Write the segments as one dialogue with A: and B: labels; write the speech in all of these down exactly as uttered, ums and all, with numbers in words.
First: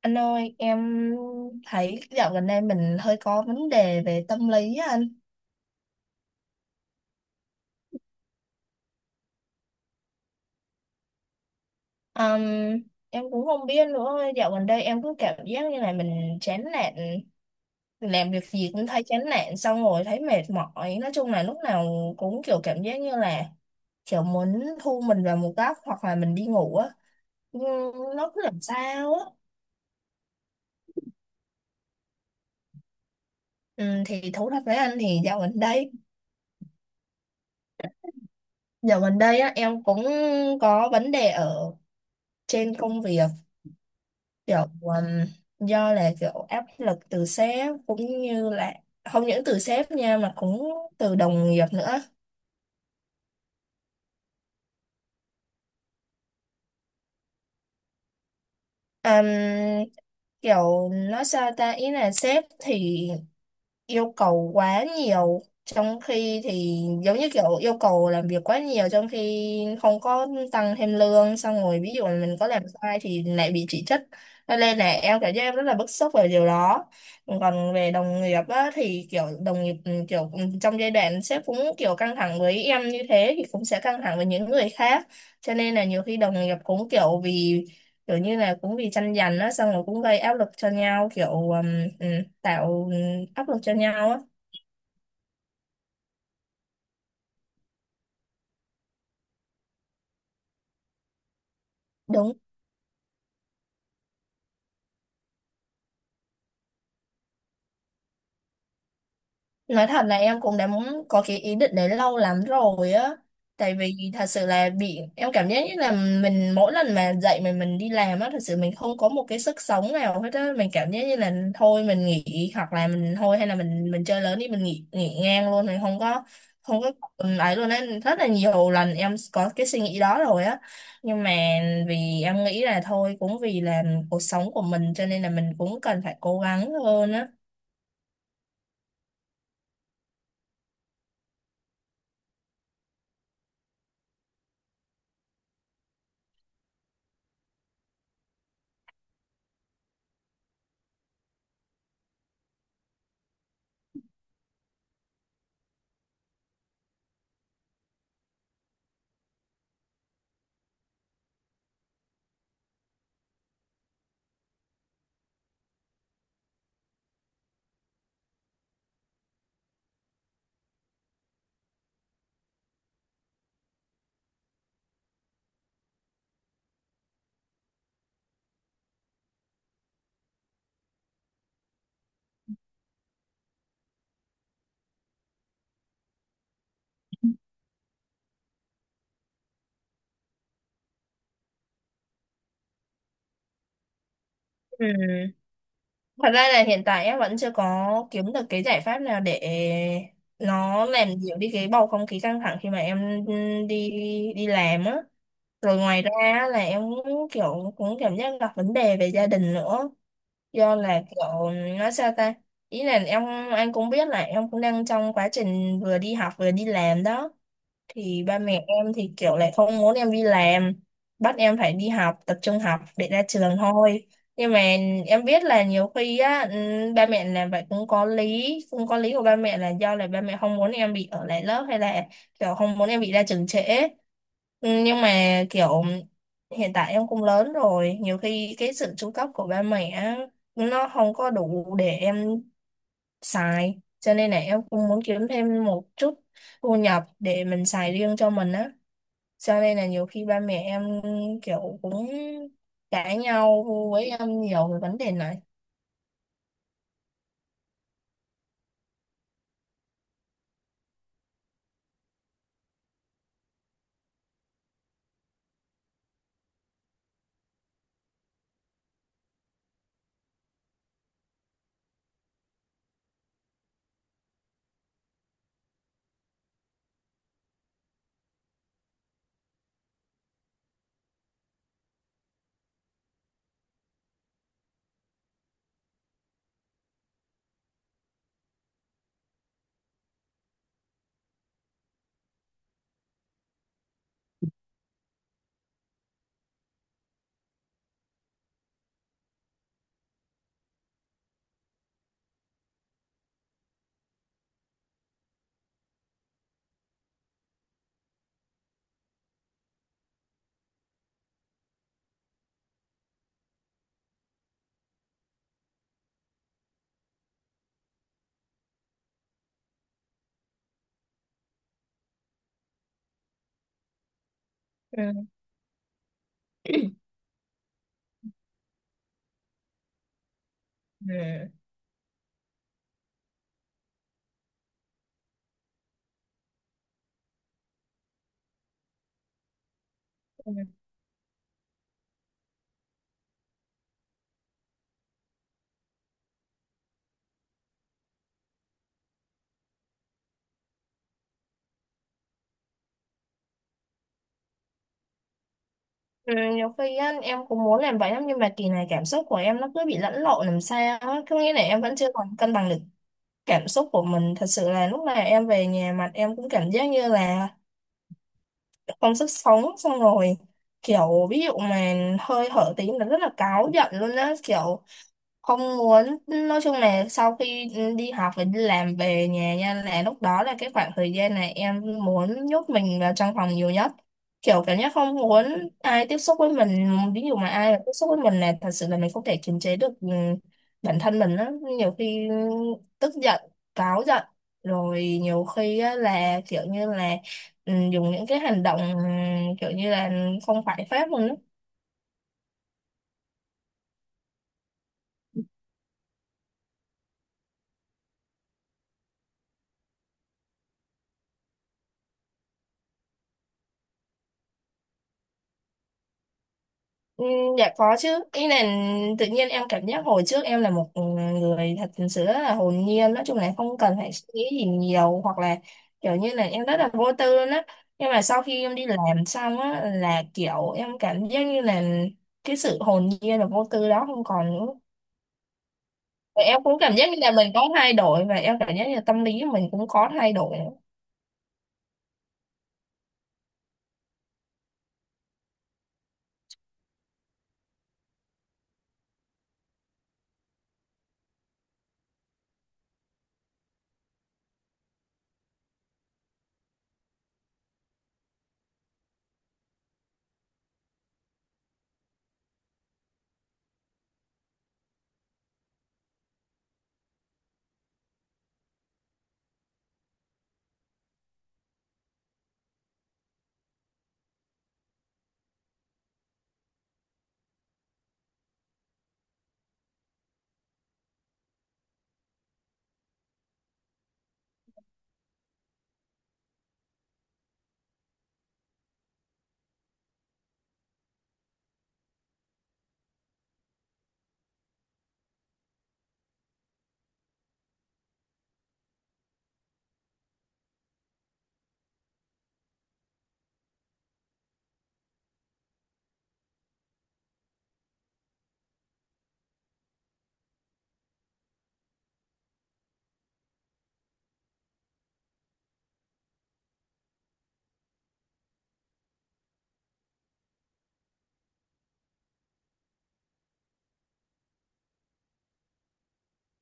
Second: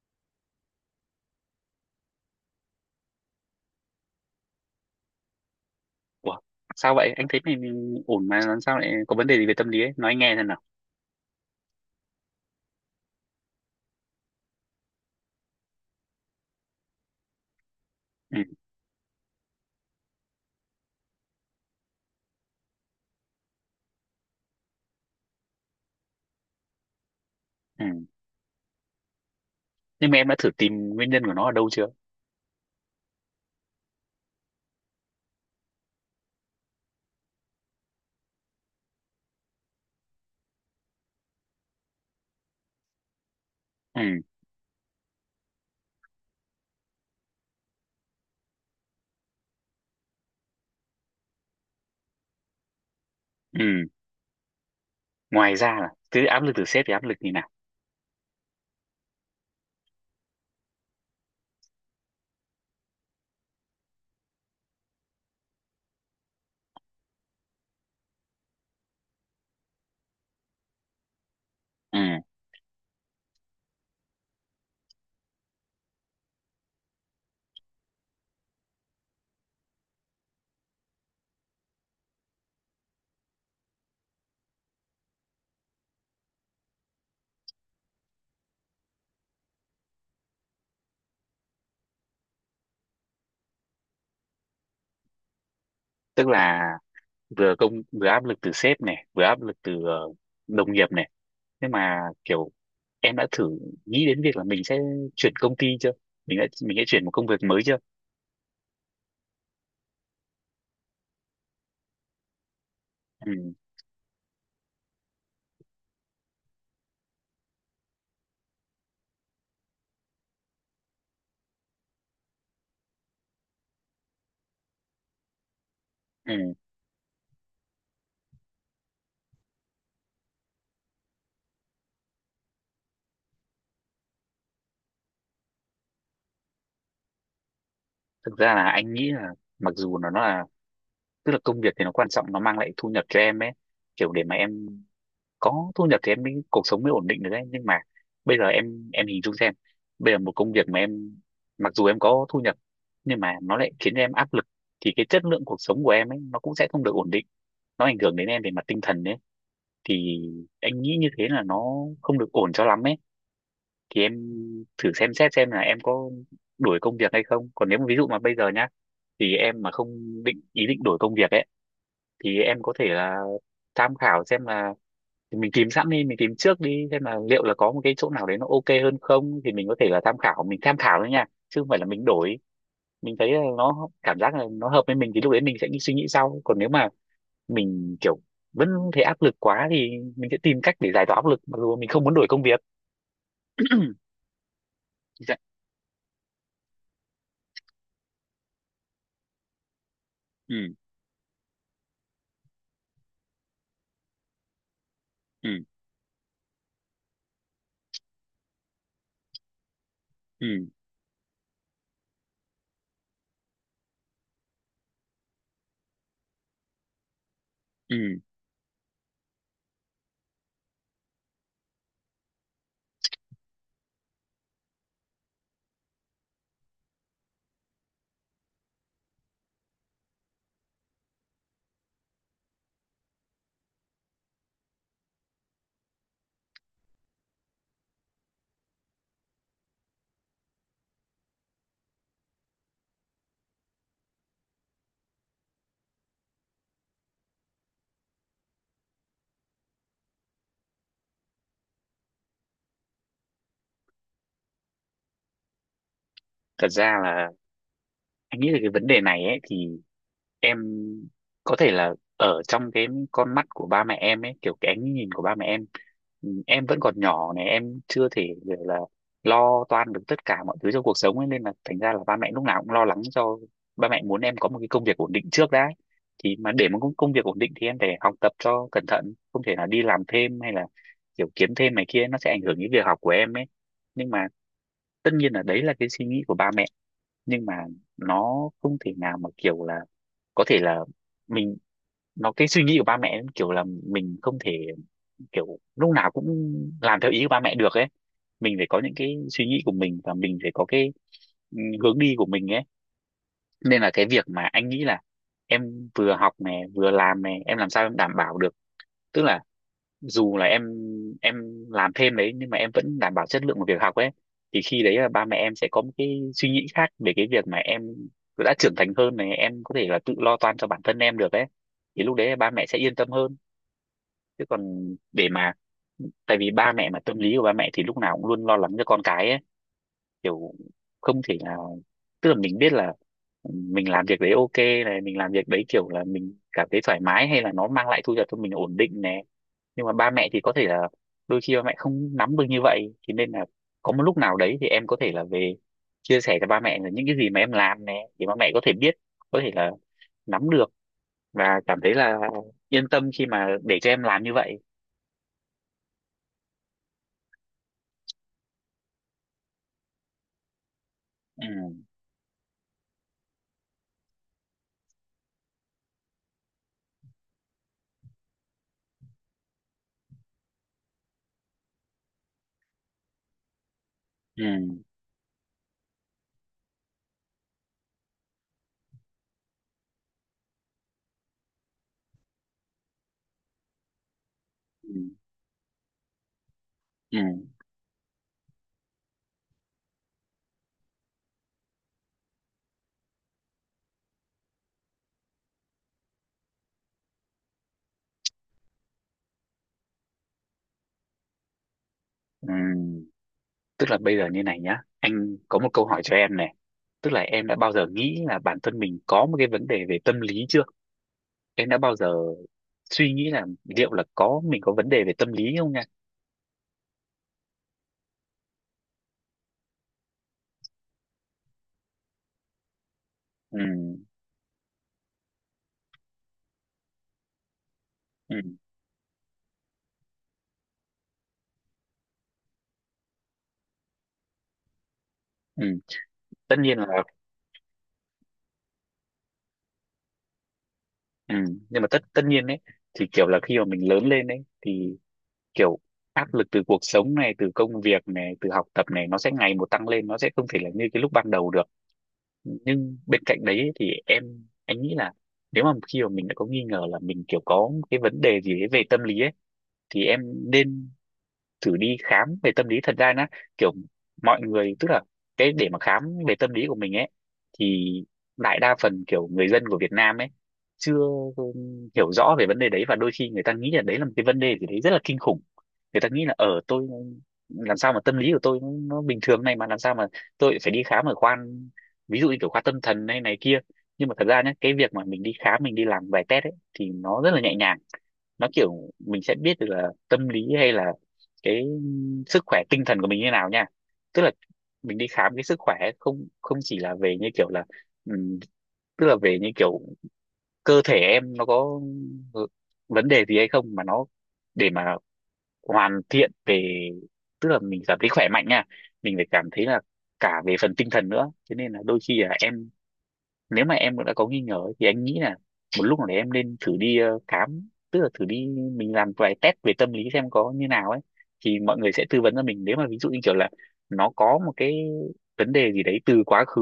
A: Anh ơi, em thấy dạo gần đây mình hơi có vấn đề về tâm lý á anh.
B: Ủa, sao vậy? Anh thấy mình ổn mà làm sao lại có vấn đề gì về tâm lý ấy? Nói anh nghe xem nào.
A: Ừm, em cũng không biết nữa, dạo gần đây em cứ cảm giác như là mình chán nản, làm
B: Ừ,
A: việc gì cũng thấy chán nản, xong rồi thấy mệt mỏi. Nói chung là lúc nào cũng kiểu cảm giác như là kiểu muốn thu mình vào một góc hoặc là mình đi ngủ á.
B: ừ.
A: Nhưng nó cứ làm sao á.
B: Nhưng mà em đã thử tìm nguyên nhân của nó ở đâu chưa?
A: Ừ, thì thú thật với anh thì dạo gần đây dạo gần đây á, em cũng có vấn đề ở trên công việc,
B: Ừ,
A: kiểu um, do là kiểu áp lực từ sếp cũng như là không những từ sếp nha mà cũng từ đồng nghiệp nữa.
B: ừ. Ngoài ra là cứ áp lực từ sếp thì áp lực như nào?
A: Ừm, Kiểu nói sao ta, ý là sếp thì yêu cầu quá nhiều, trong khi thì giống như kiểu yêu cầu làm việc quá nhiều trong khi không có tăng thêm lương, xong rồi ví
B: Ừ,
A: dụ là mình có làm sai thì lại bị chỉ trích, cho nên là em cảm giác em rất là bức xúc về điều đó. Còn về đồng nghiệp á, thì kiểu đồng nghiệp ừ, kiểu ừ, trong giai đoạn sếp cũng kiểu căng thẳng với em như thế thì cũng sẽ căng thẳng với những người khác, cho nên là nhiều khi đồng nghiệp cũng kiểu vì kiểu như là cũng vì tranh giành á, xong rồi cũng gây áp lực cho nhau, kiểu ừm, ừm, tạo áp lực cho nhau á.
B: tức là vừa công vừa áp lực từ sếp này, vừa áp lực từ ờ, đồng nghiệp này. Nhưng mà
A: Đúng.
B: kiểu em đã thử nghĩ đến việc là mình sẽ chuyển công ty chưa? Mình đã mình sẽ chuyển một công việc mới chưa?
A: Nói thật là em cũng đã muốn có cái ý định đấy lâu lắm rồi á.
B: Ừ,
A: Tại vì thật sự là bị em cảm giác như là mình mỗi lần mà dậy mình mình đi làm á, thật sự mình không có một cái sức sống nào hết á, mình cảm giác như là thôi mình nghỉ hoặc là mình thôi hay là mình mình chơi lớn đi, mình nghỉ nghỉ ngang luôn, mình không có
B: ừ.
A: không có ừ, ấy luôn á, rất là nhiều lần em có cái suy nghĩ đó rồi á. Nhưng mà vì em nghĩ là thôi cũng vì là cuộc sống của mình, cho nên là mình cũng cần phải cố gắng hơn á.
B: Thực ra là anh nghĩ là mặc dù nó là tức là công việc thì nó quan trọng, nó mang lại thu nhập cho em ấy, kiểu để mà em có thu nhập thì em mới cuộc sống mới ổn định được đấy. Nhưng mà bây giờ em em hình dung xem, bây giờ một công việc mà em mặc dù em có thu nhập nhưng mà nó lại khiến em áp lực thì cái chất lượng cuộc sống của em ấy nó cũng sẽ không được ổn định, nó ảnh hưởng đến em về mặt tinh thần đấy. Thì anh nghĩ như thế là nó không được ổn cho lắm ấy. Thì em thử xem xét xem là em có đổi công việc hay không, còn nếu mà ví dụ mà bây giờ nhá, thì em mà không định ý định đổi công việc ấy, thì em có thể là tham khảo xem là, thì mình tìm sẵn đi, mình tìm trước đi xem là liệu là có một cái chỗ nào đấy nó ok hơn không, thì mình có thể là tham khảo, mình tham khảo thôi nha chứ không phải là mình đổi. Mình thấy là nó cảm giác là nó hợp với mình thì lúc đấy mình sẽ đi suy nghĩ sau. Còn nếu mà mình kiểu vẫn thấy áp lực quá thì mình sẽ tìm cách để giải tỏa áp lực mặc dù mình không muốn đổi công việc.
A: Ừ.
B: Dạ.
A: Thật ra là hiện tại em vẫn chưa có kiếm được cái giải pháp nào để
B: Ừ,
A: nó làm dịu đi cái bầu không khí căng thẳng khi mà em đi đi làm á.
B: ừ,
A: Rồi ngoài ra á, là em cũng kiểu cũng cảm giác gặp vấn đề về gia đình nữa.
B: ừ,
A: Do là kiểu nói sao ta? Ý là em, anh cũng biết là em cũng đang trong quá trình vừa đi học vừa đi làm đó,
B: ừ.
A: thì ba mẹ em thì kiểu lại không muốn em đi làm, bắt em phải đi học tập trung học để ra trường thôi. Nhưng mà em biết là nhiều khi á ừm, ba mẹ làm vậy cũng có lý cũng có lý của ba mẹ là do là ba mẹ không muốn em bị ở lại lớp hay là kiểu không muốn em bị ra trường trễ. Ừm, nhưng mà kiểu hiện tại em cũng lớn rồi, nhiều khi cái sự chu cấp của ba mẹ á, nó không có đủ để em xài, cho nên là em cũng muốn kiếm thêm một chút thu nhập để mình xài riêng cho mình á, cho nên là nhiều khi ba mẹ em kiểu cũng cãi nhau với em nhiều về vấn đề này.
B: Thật ra là anh nghĩ là cái vấn đề này ấy thì em có thể là ở trong cái con mắt của ba mẹ em ấy, kiểu cái ánh nhìn của ba mẹ em, ừ, em vẫn còn nhỏ này, em chưa thể gọi là lo toan được tất cả mọi thứ trong cuộc sống ấy, nên là thành ra là ba mẹ lúc nào cũng lo lắng cho. Ba mẹ muốn em có một cái công việc ổn định trước đã. Thì mà để một công công việc ổn định thì em phải học tập cho cẩn thận, không thể là đi làm thêm hay là kiểu kiếm thêm này kia, nó sẽ ảnh hưởng đến việc học của em ấy. Nhưng mà tất nhiên là đấy là cái suy nghĩ của ba mẹ, nhưng mà nó không thể nào mà kiểu là có thể là mình, nó cái suy nghĩ của ba mẹ kiểu là mình không thể kiểu lúc nào cũng làm theo ý của ba mẹ được ấy. Mình phải có những cái suy nghĩ của mình và mình phải có cái ừ, hướng đi của mình ấy. Nên là cái việc mà anh nghĩ là em vừa học này vừa làm này, em làm sao em đảm bảo được, tức là dù là em em làm thêm đấy nhưng mà em vẫn đảm bảo chất lượng của việc học ấy, thì khi đấy là ba mẹ em sẽ có một cái suy nghĩ khác về cái việc mà em đã trưởng thành hơn này, em có thể là tự lo toan cho bản thân em được ấy, thì lúc đấy là ba mẹ sẽ yên tâm hơn. Chứ còn
A: Ừ.
B: để mà, tại vì ba mẹ mà tâm lý của ba mẹ thì lúc nào cũng luôn lo lắng cho con cái ấy, kiểu không thể
A: Ừ.
B: nào, tức là mình biết là ừ, mình làm việc đấy ok này, mình làm việc đấy kiểu là mình cảm thấy thoải mái hay là nó mang lại thu nhập cho mình ổn định này, nhưng mà ba mẹ thì có
A: Ừ.
B: thể là đôi khi ba mẹ không nắm được như vậy, thế nên là có một lúc nào đấy thì em có thể là về chia sẻ cho ba mẹ là những cái gì mà em làm này để ba mẹ có thể biết, có thể là nắm được và cảm thấy là yên tâm khi mà để cho em làm như vậy.
A: Ừ, nhiều khi á, em cũng muốn làm vậy lắm, nhưng mà kỳ này cảm xúc của em nó cứ bị lẫn lộn làm sao á, có
B: Ừ,
A: nghĩa là em vẫn chưa còn cân bằng được cảm xúc của mình. Thật sự là lúc nào em về nhà mặt em cũng cảm giác như là không sức sống, xong rồi kiểu ví dụ mà hơi hở tí là rất là cáu giận luôn á, kiểu
B: ừ,
A: không muốn, nói chung là sau khi đi học và đi làm về nhà nha, là lúc đó là cái khoảng thời gian này em muốn nhốt mình vào trong phòng nhiều nhất, kiểu cảm giác
B: ừ,
A: không muốn ai tiếp xúc với mình,
B: ừ,
A: ví dụ mà ai mà tiếp xúc với mình là thật sự là mình không thể kiềm chế được ừ, bản thân mình á, nhiều khi tức giận, cáu giận, rồi nhiều khi á, là kiểu như là ừ, dùng những cái hành động ừ, kiểu như là không phải phép luôn á.
B: ừ. Tức là bây giờ như này nhá, anh có một câu hỏi cho em này, tức là em đã bao giờ nghĩ là bản thân mình có một cái vấn đề về tâm lý chưa, em đã bao giờ suy nghĩ là liệu là có mình có vấn đề về tâm lý không nha.
A: Ừ, dạ có chứ, ý là tự nhiên em cảm giác hồi trước em là một người thật sự rất là hồn nhiên, nói chung là
B: Ừ,
A: không cần phải suy nghĩ gì nhiều hoặc là kiểu như là em rất là vô tư luôn á, nhưng mà sau
B: ừ,
A: khi em đi làm xong á, là kiểu em cảm giác như là cái sự hồn nhiên và vô tư đó không còn nữa,
B: ừ.
A: và
B: Tất
A: em
B: nhiên
A: cũng cảm
B: là,
A: giác như là mình có thay đổi và em cảm giác như là tâm lý mình cũng có thay đổi nữa.
B: ừ, nhưng mà tất tất nhiên đấy thì kiểu là khi mà mình lớn lên đấy thì kiểu áp lực từ cuộc sống này, từ công việc này, từ học tập này, nó sẽ ngày một tăng lên, nó sẽ không thể là như cái lúc ban đầu được. Nhưng bên cạnh đấy thì em, anh nghĩ là nếu mà khi mà mình đã có nghi ngờ là mình kiểu có cái vấn đề gì đấy về tâm lý ấy, thì em nên thử đi khám về tâm lý. Thật ra nó kiểu mọi người tức là cái để mà khám về tâm lý của mình ấy thì đại đa phần kiểu người dân của Việt Nam ấy chưa um, hiểu rõ về vấn đề đấy, và đôi khi người ta nghĩ là đấy là một cái vấn đề gì đấy rất là kinh khủng. Người ta nghĩ là ở tôi, làm sao mà tâm lý của tôi nó, nó bình thường này mà làm sao mà tôi phải đi khám ở khoa, ví dụ như kiểu khoa tâm thần hay này kia. Nhưng mà thật ra nhé, cái việc mà mình đi khám, mình đi làm vài test ấy thì nó rất là nhẹ nhàng. Nó kiểu mình sẽ biết được là tâm lý hay là cái sức khỏe tinh thần của mình như nào nha. Tức là mình đi khám cái sức khỏe ấy, không không chỉ là về như kiểu là ừm, tức là về như kiểu cơ thể em nó có ừ, vấn đề gì hay không, mà nó để mà hoàn thiện về, tức là mình cảm thấy khỏe mạnh nha, mình phải cảm thấy là cả về phần tinh thần nữa. Cho nên là đôi khi là em, nếu mà em đã có nghi ngờ ấy, thì anh nghĩ là một lúc nào đấy em nên thử đi ờ, khám, tức là thử đi mình làm vài test về tâm lý xem có như nào ấy. Thì mọi người sẽ tư vấn cho mình, nếu mà ví dụ như kiểu là nó có một cái vấn đề gì đấy từ quá khứ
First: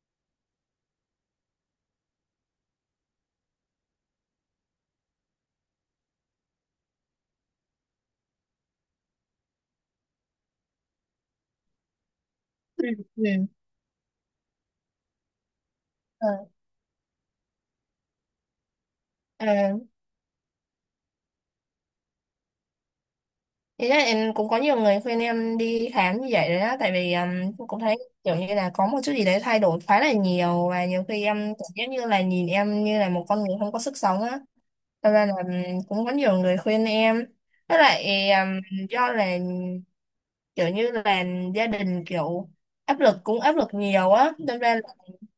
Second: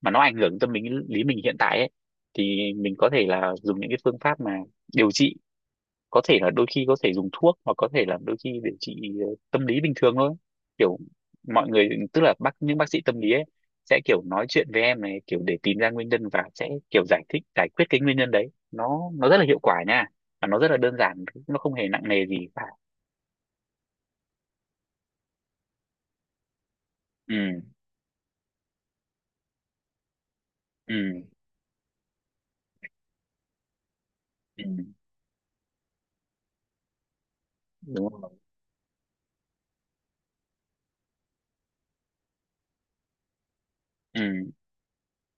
B: mà nó ảnh hưởng tâm lý lý mình hiện tại ấy, thì mình có thể là dùng những cái phương pháp mà điều trị, có thể là đôi khi có thể dùng thuốc, hoặc có thể là đôi khi để trị ờ, tâm lý bình thường thôi. Kiểu mọi người tức là bác những bác sĩ tâm lý ấy
A: Ừ.
B: sẽ kiểu nói chuyện với em này, kiểu để tìm ra nguyên nhân
A: Ờ.
B: và sẽ kiểu giải thích giải quyết cái nguyên nhân đấy, nó nó rất là hiệu
A: À,
B: quả nha, và nó rất là đơn giản, nó không hề nặng nề gì cả.
A: ý là em cũng có nhiều người khuyên em đi khám như vậy đấy á, tại vì um,
B: Ừ,
A: cũng cũng thấy kiểu như là có một chút gì đấy thay đổi khá là nhiều, và nhiều
B: ừ,
A: khi em cảm giác như là nhìn em như là một con người không có sức sống á.
B: ừ.
A: Thật ra là ừm, cũng có nhiều người khuyên em. Với
B: Đúng rồi.
A: lại ừm, do là kiểu như là gia đình kiểu áp lực, cũng áp lực nhiều
B: Ừ,
A: á, nên ra là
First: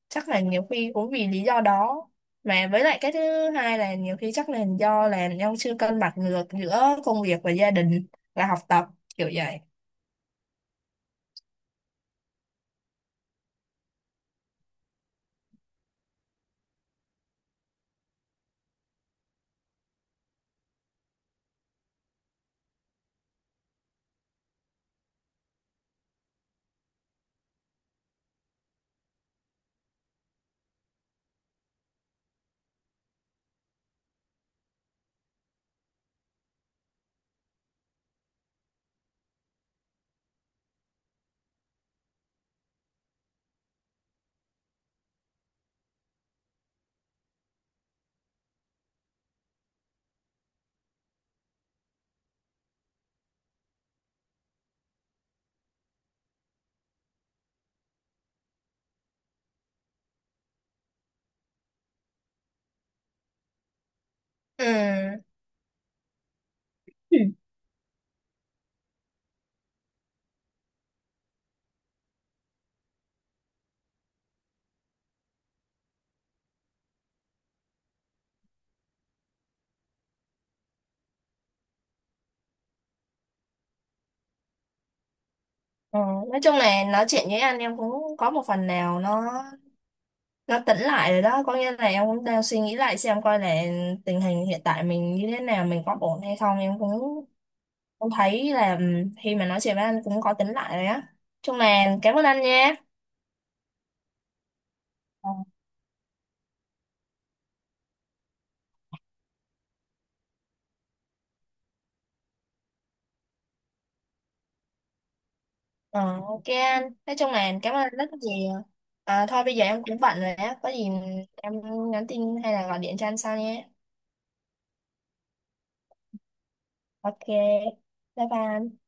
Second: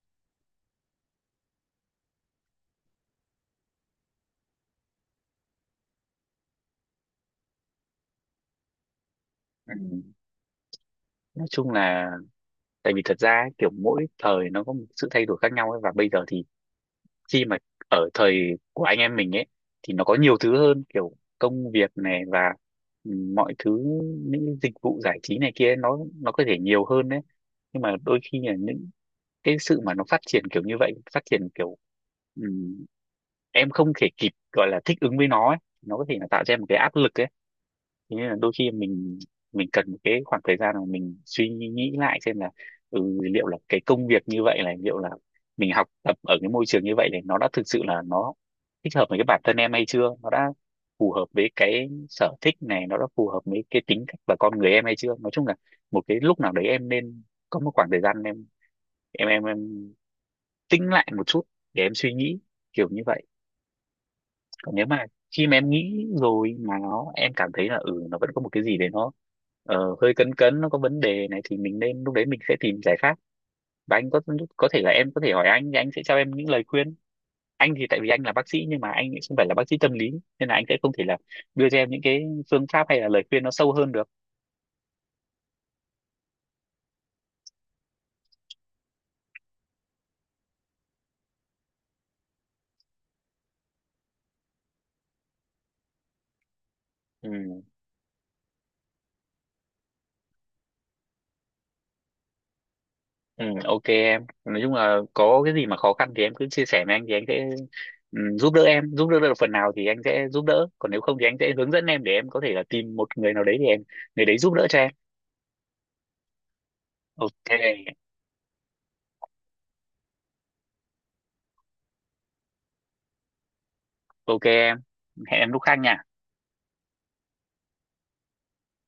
A: chắc là nhiều khi cũng vì lý do đó, mà với lại cái thứ hai là nhiều khi chắc là do là ông chưa cân bằng được giữa công việc và gia đình và học tập, kiểu vậy.
B: ừ. Nói chung là tại vì thật ra ấy, kiểu mỗi thời nó có một sự thay đổi khác nhau ấy, và bây giờ thì khi mà ở thời của anh em mình ấy thì nó có nhiều thứ hơn, kiểu công việc này và ừ, mọi thứ, những cái dịch vụ giải trí này kia nó nó có thể nhiều hơn đấy. Nhưng mà đôi khi là những cái sự mà nó phát triển kiểu như vậy, phát triển kiểu ừm, em không thể kịp gọi là thích ứng với nó ấy. Nó có thể là tạo ra một cái áp lực ấy. Thế nên là đôi khi mình mình cần một cái khoảng thời gian mà mình suy nghĩ lại xem là ừ, liệu là cái công việc như vậy là liệu là mình học tập ở cái môi trường như vậy thì nó đã thực sự là nó thích hợp với cái bản thân em hay chưa, nó đã phù hợp với cái sở thích này, nó đã phù hợp với cái tính cách và con người em hay chưa. Nói chung là một cái lúc nào đấy em nên có một khoảng thời gian em em em, em tĩnh lại một chút để em suy nghĩ kiểu như vậy.
A: Ừ.
B: Còn nếu mà khi mà em nghĩ rồi mà nó
A: Ừ.
B: em cảm thấy là ừ nó vẫn có một cái gì đấy nó ờ, hơi cấn cấn, nó có vấn đề này thì mình nên lúc đấy mình sẽ tìm giải pháp. Và anh có có thể là em có thể hỏi anh thì anh sẽ cho em những lời khuyên. Anh thì tại vì anh là bác sĩ nhưng mà anh lại không phải là bác sĩ tâm lý, nên là anh sẽ không thể là đưa cho em những cái phương pháp hay là lời khuyên nó sâu hơn được.
A: Ờ, nói chung là nói chuyện với anh em cũng có một phần nào nó nó tỉnh lại rồi đó, có nghĩa là em cũng đang suy nghĩ lại xem coi là tình hình hiện tại mình như thế nào, mình có ổn hay không, em cũng
B: Ừ.
A: cũng thấy là ừ, khi mà nói chuyện với anh cũng có tỉnh lại rồi á, chung là cảm ơn anh nha.
B: Ừ, ok em, nói chung là có cái gì mà khó khăn thì em cứ chia sẻ với anh thì anh sẽ ừ, giúp đỡ em, giúp đỡ được phần nào thì anh sẽ giúp đỡ, còn nếu không thì anh sẽ hướng dẫn em để em có thể là tìm một người nào đấy thì em, người đấy giúp đỡ cho em.
A: Ờ, ok anh. Nói chung
B: Ok.
A: là cảm ơn anh rất nhiều. À, thôi bây giờ em cũng bận rồi á. Có gì em nhắn tin hay là gọi điện cho anh sau nhé.
B: Ok em, hẹn em lúc khác nha.
A: Ok. Bye bye, anh.